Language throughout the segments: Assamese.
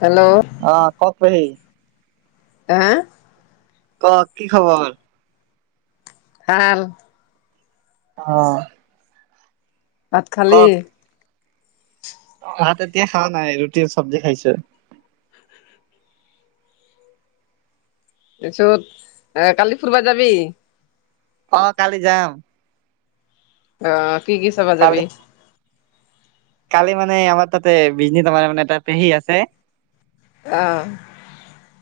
হেল্ল'ও। অ কওক পেহী হে কক কি খবৰ ভাল অ ভাত খালি কওক ভাত এতিয়া খোৱা নাই ৰুটি চব্জি খাইছো তাৰপিছত এ কালি ফুুৰিবা যাবি অ কালি যাম অ কি কি চাবা যাবি কালি কালি মানে আমাৰ তাতে বিজনীত তাৰমানে এটা পেহী আছে অ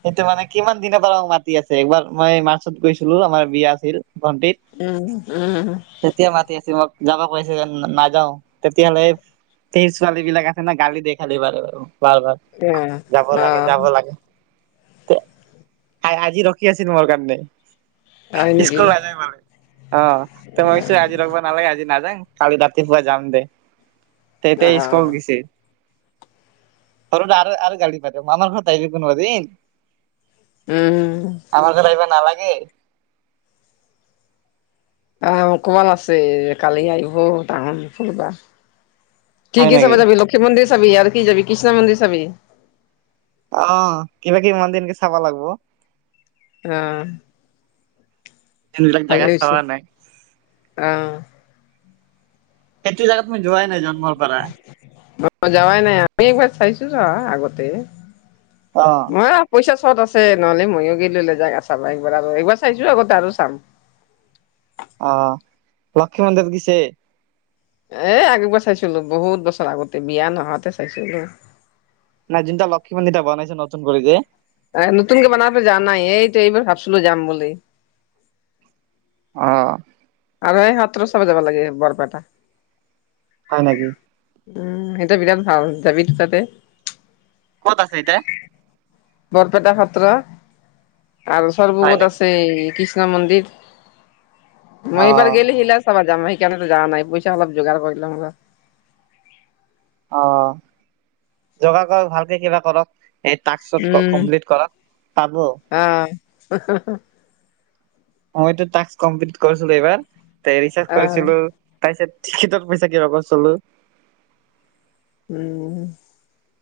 সেইটো মানে কিমান দিনৰ পৰা মাতি আছে একবাৰ মই মাৰ্চত গৈছিলো আমাৰ বিয়া আছিল ভণ্টিত উম উম তেতিয়া মাতি আছো মোক যাবা কৈ আছে যেন নাযাও তেতিয়াহ'লে পেহী ছোৱালী বিলাক আছে ন গালি দিয়ে খালি বাৰু বাৰু ভাল ভাল যাব অ লাগে যাব লাগে আ আজি ৰখি আছিল মোৰ কাৰণে হয় নেকি স্কুল নাযাই মানে অ ত ভাবিছো আজি লগিব নালাগে আজি নাযাঙ কালি ৰাতিপুৱা যাম দে তেতে অ স্কুল গৈছে সৰু দা আৰু আৰু গালি পাৰে মানৰ ঘৰত আহি যাব নোৱাৰিন। উম আমাৰ ঘৰত আহিবৰ নালাগে আহ অকমান আছে কালি আহিব টাউন ফুৰবা কি হয় কি চাব নেকি? যাবি লক্ষ্মী মন্দিৰ চাবি আৰু কি যাবি কৃষ্ণ মন্দিৰ চাবি অ কিবা কিবি মন্দিৰ এনেকে চাব লাগিব অ যোনবিলাক ভালে জেগা হৈছে চাৱা নাই অ সেইটো জোগাত মই যোৱাই নাই জন্মৰ পাৰা ম যোৱাই নাই, আমি একবাৰ চাইছো ৰোৱা আগতে অ মইয়ো পইচা চট আছে নহ'লে ময়ো গেলো হলে জাগা চাব একৰাৰ আৰু এইবাৰ চাইছো আগতে আৰু চাম অ লক্ষ্মী মন্দিৰ গৈছে এ আগেবাৰ চাইছিলো বহুত বছৰ আগতে বিয়া নহাতে চাইছিলো নাই যোনটা লক্ষ্মী মন্দিৰটা বনাইছে নতুন কৰি যে এ নতুনকে বনাবো যা নাই এইটো এইবোৰ ভাবছিলো যাম বুলি অ আৰু সেই সত্ৰ চবে যাবা লাগে বৰপেটা হয় নেকি উম সেইটো বিৰাট ভাল যাবি দুতাতে ক'ত আছে এইতা বৰপেটা সত্ৰ আৰু চৰ হয় বুঙত নেকি আছেই কৃষ্ণ মন্দিৰ মই এইবাৰ অ', গেলিহি লাষ্ট চাব যাম সেইকাৰণেতো যোৱা নাই পইচা অলপ যোগাৰ কৰিলঙ ৰ অ যোগা কৰ ভালকে কিবা কৰক এই টাস্কত উম কমপ্লিট কৰা পাব। আহ। মই টাস্ক কমপ্লিট কৰিছিলো এইবাৰ টো অৰিছ আহ কৰিছিলো। তাৰিত টিকটত পইছা কিবা কৌ চলো। উম।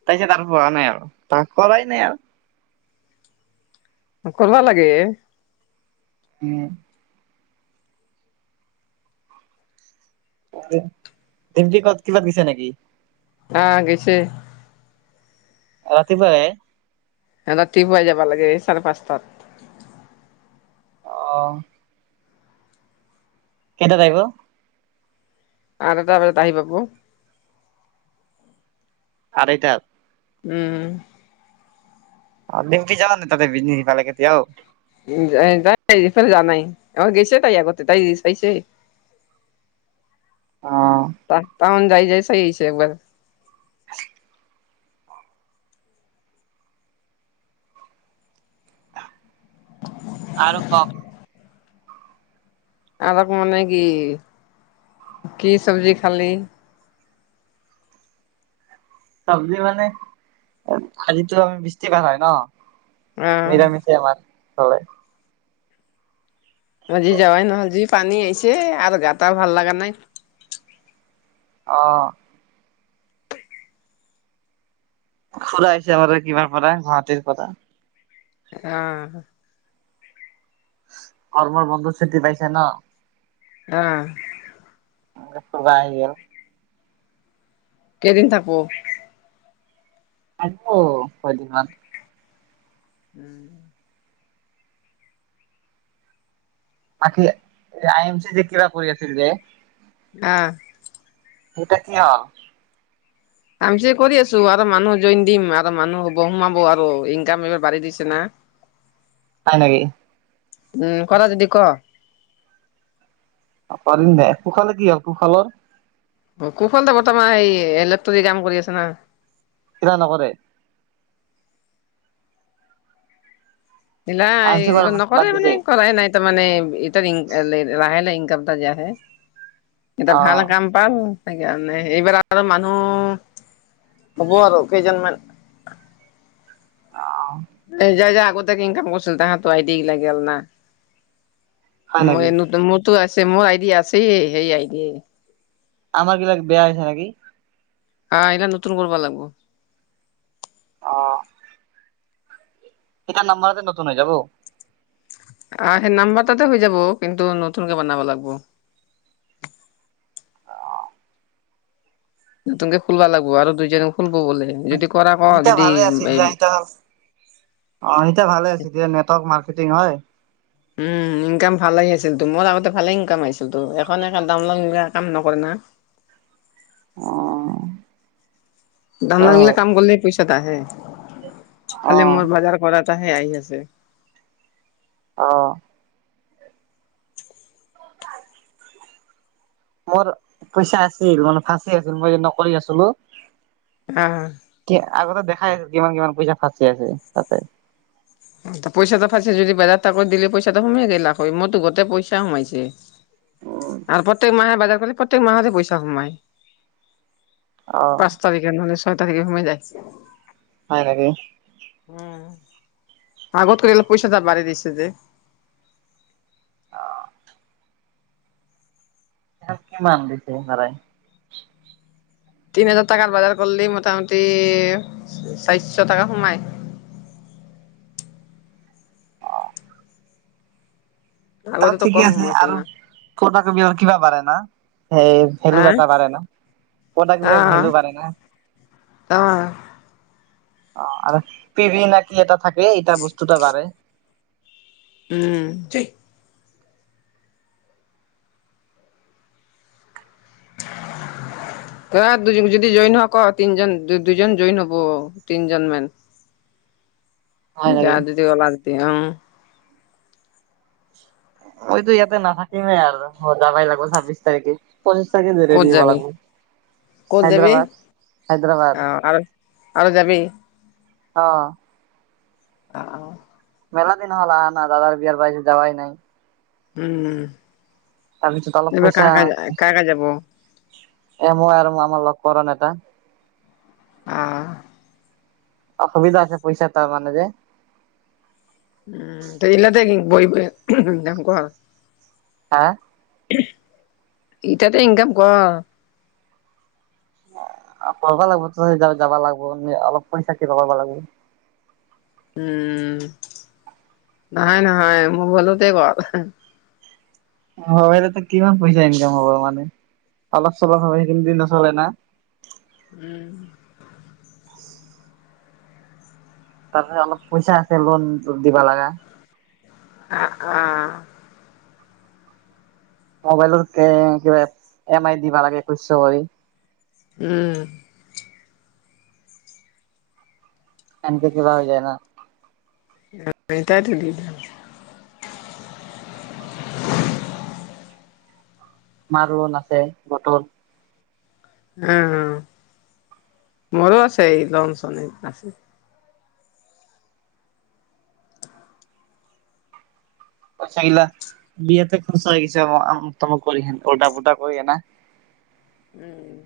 তাৰ পিছত তাৰ প নাই আৰু তাৰ কৰাই নাই আৰু। কৰিব লাগে। উম। ডিমটি কত কিবাত দিছে নেকি? অ গৈছে। ৰাতি পাৰে। ৰাতিপুৱাই যাবা লাগে চাৰে পাঁচ তাত। অ। কেটাত আহিব। আঠ এটা বজাত আহি পাবু। আঢ়ৈটাত। উম। অ লিমকি যা নে তা বিজন সফালে কেতিয়াও। তাইফ যান নাই আৰ গেছে তাই কৰ তাই দি চাইছে। [inaudible] ত টাউন যাই যাই আহিছে একবাৰ। আৰু কওক। আৰুক মানে কি কি চব্জি খালি? চব্জি মানে আজিতো আমি বৃষ্টি বাৰ হয় ন। আহ নিৰামিষে আমাৰ ফালে। আজি যাৱাই নহয় জি পানী আহিছে আৰু গা ভাল লগা নাই। অঁ। খুৰা আহিছে বাৰ কিবাৰ পৰা গুৱাহাটীৰ পৰা। অঁ। গৰমৰ বন্ধু চুটি পাইছে ন? অঁ। ফুগা আহি গেল। কেইদিন থাক। আ কদিনমান। উম। বাকি আই এম চি যি কিবা কৰি আছিল যে, অঁ। [unintelligible] কাম চ কৰি আছো আৰু মানুহ জইন দিম আৰু মানুহ হ'ব সোমাব আৰু ইনকাম এইবাৰ বাঢ়ি দিছে না। হয় নেকি? উম কৰা যদি ক। পাৰিম দোই পোশালে কি হ'ল পোশালৰ। কুশল দে বৰ্তমান স ইলেক্ট্ৰনিক কাম কৰি আছে না। কিবা নকৰে। নিলা আই এম চি এই কৰা বাদ নকৰে মানে দিছে কৰাই নাই। মানে ইতা লাহে লাহে ইনকাম এটা যে আহে এটা অ ভাল কাম। পাল সেইকাৰণে এইবাৰ আৰু মানুহ হ'ব আৰু কেইজনমান। অ অ, যাৰ যাৰ আগতিয়াকে ইনকাম কৰিছিল তাহাতৰ আইডি লাগিলাগ না। হয় নেকি মই মোৰতো আছে মোৰ আইডিয় আছে সেই আইডি। আমাৰ বিলাক বেয়া হৈছে নেকি। আহ এতিয়া নতুন কৰিব লাগিব। অঁ এতিয়া নাম্বাৰতে নতুন হৈ যাব। আহ সেই নাম্বাৰ তাতে হৈ যাব কিন্তু নতুনকে বনাব লাগিব। নতুনকে খুলা লাগিব আৰু দুইজনী খুলব বোলে যদি কৰা ক ইতিয়া যদি। ভালে আছিল দিয়া ইতিয়া অ এতিয়া ভালে আছে এয়া নটৱৰ্ক মাৰ্কেটিং হয়। উম ইনকাম ভালে আছিল তো মোৰ আগতে ভালে ইনকাম আহিছিল তো এখন হে [unintelligible] কাম নকৰে না, অ ধানা ত' দিলে হয়। কাম কৰিলে পইচাতো আহে খালি মোৰ বজাৰ কৰা তহে আহি আছে। অ মোৰ পইচা আছিল মানে ফাঁচি আছিল মই নকৰি আছিলো। উম, কি আগতে দেখাই আছে কিমান কিমান পইচা ফাঁচি আছে তাতে। পইচাটা ফাইছে যদি বোৰ তাকত দিলে পইচাটো সোমাই গৈ লাখ হয় মইত গতেই পইচা সোমাইছে। উম আৰু প্ৰত্যেক মাহে বাৰ কৰি প্ৰত্যেক মাহতে পইচা সোমায়। অ, তাৰিখে মানে ছয় তাৰিখে সোমাই যায়। হয় নেকি। উম আগত কৰিল পইচা যে বাঢ়ি দিছে যে। অ তাক কিমান দিছে ভাৰাই, তিন হাজাৰ টকা বজাৰ কৰিলি মোটামুটি চাৰিশ টকা সোমাই। তাত আগতেতো ঠিকে কম আছে সোমাইছিল আৰু না ফটাকপি আৰু কিবা বাঢ়েৰে না সেই, ভেলু হা বেটা পাৰে ন প্ৰডাক্ট বিলাক ভেলু পাৰে না, অ, অ আৰু পিভি নাকি এটা থাকে এইটা বস্তুটা বাঢ়ে। উম, [inaudible] ত দু যদি জইন হক তিনজন দুজন জইন হব তিনজন মান। [inaudible] নেকি [unintelligible] মইতো ইয়াতে নাথাকিমেই আৰু যাবাই লাগিব ছাব্বিশ তাৰিখে, [unintelligible] ক'ত ৰেডি হব যাবি লাগিব। ক'ত যাবি হায়দৰাবাদ হায়দৰাবাদ অ আৰু আৰু যাবি। অ, অ অ, মেলা দিন হ'ল অহা দাদাৰ বিয়াৰ পাইছে যোৱাই নাই। উম তাৰপিছত অলপ এইবাৰ পইচা কাক কাকা যাব। এ মই আৰু আমাৰ লগৰ এটা, আ অসুবিধা আছে পইচা তাৰ মানে যে উম ত সেইবিলাতে বহি বহি যাম ক আ হা ওমহ এতিয়াতো ইনকাম কৰ অ কৰিবা লাগিব ত যাবা লাগিব অলপ পইচা কিবা কৰিব লাগিব উম নহয় নহয় মোবাইলতে ক হয় তাতে কিমান পইচা ইনকাম হ'ব মানে অলপ চলপ হ সেইখিনি দি নচলে না উম তাৰপিছত অলপ পইচা আছে লোন দিব লগা আ আ মোবাইলৰ কে কিবা এম আই দিব লাগে একৈশ কৰি উম এনেকে কি কিবা হৈ যায় ন ম তাই দি মাহতৰন লগত আছে বটল উ উ মোৰো আছে এই লন চন আছে পইচাগিলা বিয়াতে খচা হৈ গৈছে আমোক তামোক কৰি হেন ওলটা পোলটা কৰিয়ে না উম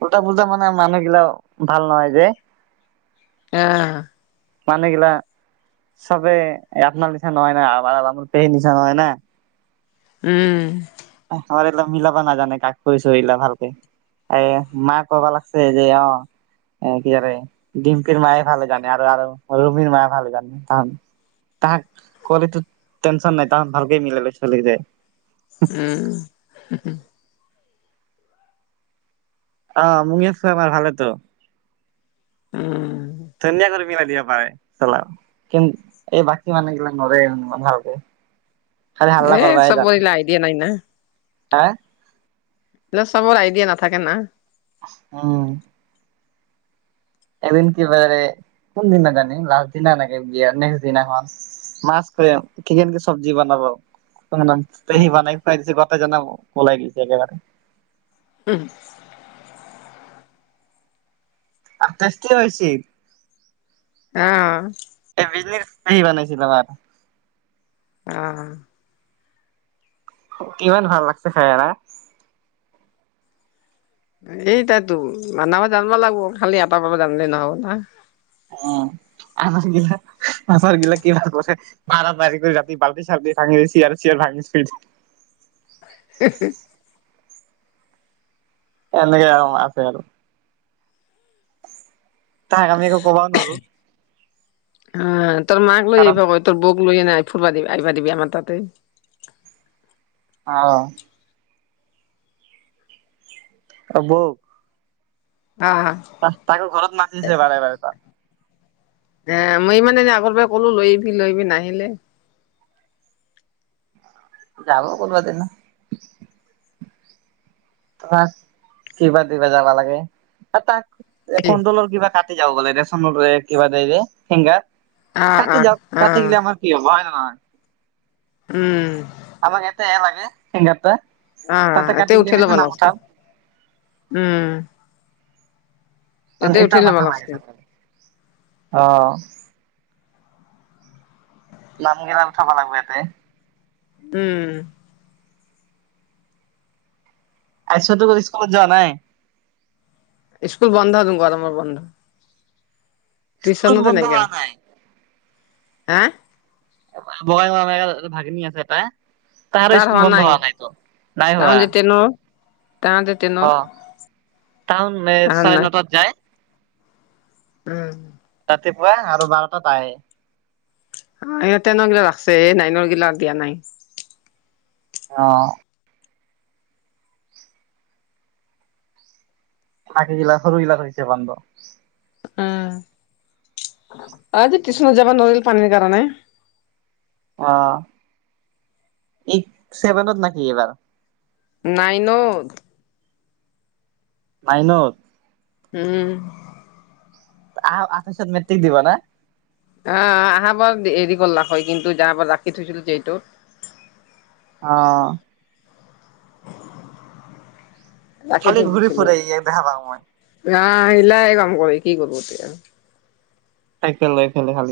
ওলটা পুলটা মানে মানুহ গিলাক ভাল নহয় যে অ মানে কেলা চবে আপোনাৰ নিচিনা নহয় না আমাৰ পেহীৰ নিচিনা হয় না উম আমাৰ এইবিলাক মিলাবা নাজানে কাক কৰিছ এইবিলাক ভালকে এ মা কবা লাগিছে যে অ কি কৰে ডিম্পিৰ মায়ে ভাল জানে আৰু আৰু ৰুমিৰ মায়ে ভাল জানে তাহাঁত তাক কলেতো টেনচন নাই তাহাত ভালকে মিলালৈ চল যায় উম হু হু অ মোক এই ফ্লেভাৰ ভালেতো উম ধুনীয়া কৰি মিলাই দিব পাৰে চালা কিন্তু এই বাকী মানুহগিলাক নৰে ইমান ভালকে খালি হাল্লা এই কৰিবই জান চবৰে আইডিয়া নাই না। হা চবৰ আইডিয়া নাথাকে না উম এদিন কি বাৰে কোনদিনা জানি লাষ্ট দিনা এনেকে বিয়া নেক্সদিনাখন মাছ খ কিনি এনেকে এনেকে চব্জি বনাবা একদম একদম সি উম, বনাই খুৱাই দিছে বাতে জানাব পলাই গৈছে একেবাৰে উ হু আঠাইশকে হৈছিল অ এই আহিলে আহিবানে চিধা ভাত অ কিমান ভাল লাগছে খাই না এইতাটো বানাবা জানবা লাগব, খালি এটা পৰা জানলে নহ'ব না। অ আম আচাৰ গিলা, আচাৰ গিলা কিমান কৈছে। মাৰামাৰি কৰি ৰাতি বাল্টি চাল্টি ভাঙি চিয়াৰ চিয়াৰ ভাঙিছে। হেহ হে। এনেকে অ আছে আৰু। তাক আমি একো ক'বা নোৱাৰোঁ। অ তোৰ মাক লৈ কাৰণ আইবা ক, তোৰ বৌক লৈ আনা আয় ফুুৰবা দিবি আহিবা দিবি আমাৰ তাতে। অ। অ বৌক? অঁ। তাকো ঘৰত মাতিছে বাৰে বাৰে তাক। এ মই মানে এনে আগৰ পৰা কলো লৈ আহবি লৈ আহবি নাহিলে। যাব কোনবাদিনা। তোমাক কিবা দিবা যাবা লাগে। তা তাক এ কি? কন্টলৰ কিবা কাট, [unintelligible] কিবা দে যে ফিংগাৰ অ', তাতে অ', যাওক তাতে অ', গেলে আমাৰ কি হ'ব হয় নহয়? উম। আমাক এটাই লাগে, ফিংগাৰটা। অ তাতে এতে কাটি গিলে উঠে আমি লব এতিয়া নাম লাগছে, উঠাম উম। হয় এতিয়া উঠি এইতা ল'ব মাথা মাৰি লাগছিল থাকে। অ। নাম গিলান উঠাবা লাগব এয়াতে। উম। আইছাটো স্কুলত যোৱা নাই? স্কুল বন্ধ তো গৰমৰ বন্ধ। স্কুল টিচনতে বন্ধ নেগেল। হোৱা নাই হা? বাঙাইগাওত [unintelligible] ভাগিনী আছে এটা তাৰ স্কুল বন্ধ হোৱা নাইতো নাই হোৱা। [unintelligible] তাহাতে অ, টাউন মে তাৰ চাৰে নাই নটাত যায়। উম। তাতে পুৱা আৰু বাৰটাত আহে। এ টেনৰ গিলাক লাগছে, এ নাইনৰ গিলাক দিয়া নাই। অ। [unintelligible] সৰু গিলাক হৈছে বন্ধ। অঁ। অ আজি টিচনত যাবা নোৱাৰিল পানীৰ কাৰণে। অ। এই ছেভেনত নাকি এইবাৰ? নাইনত। নাইনত। উম। আহা আঠাইছত মেট্টিক দিব না? আহ আহা বাৰ হেৰি কল্লাক হয় কিন্তু যাৱা বাৰ ৰাখি থৈছিলো যে এইটোত। অ। ৰাখি খালি থৈ ঘূৰি দিছিলো ফুৰে ই দেখা পাওঁ মই। আহ এলাই কাম কৰে কি কৰব এতিয়া। চাইকেল লৈ পেলাই [unintelligible]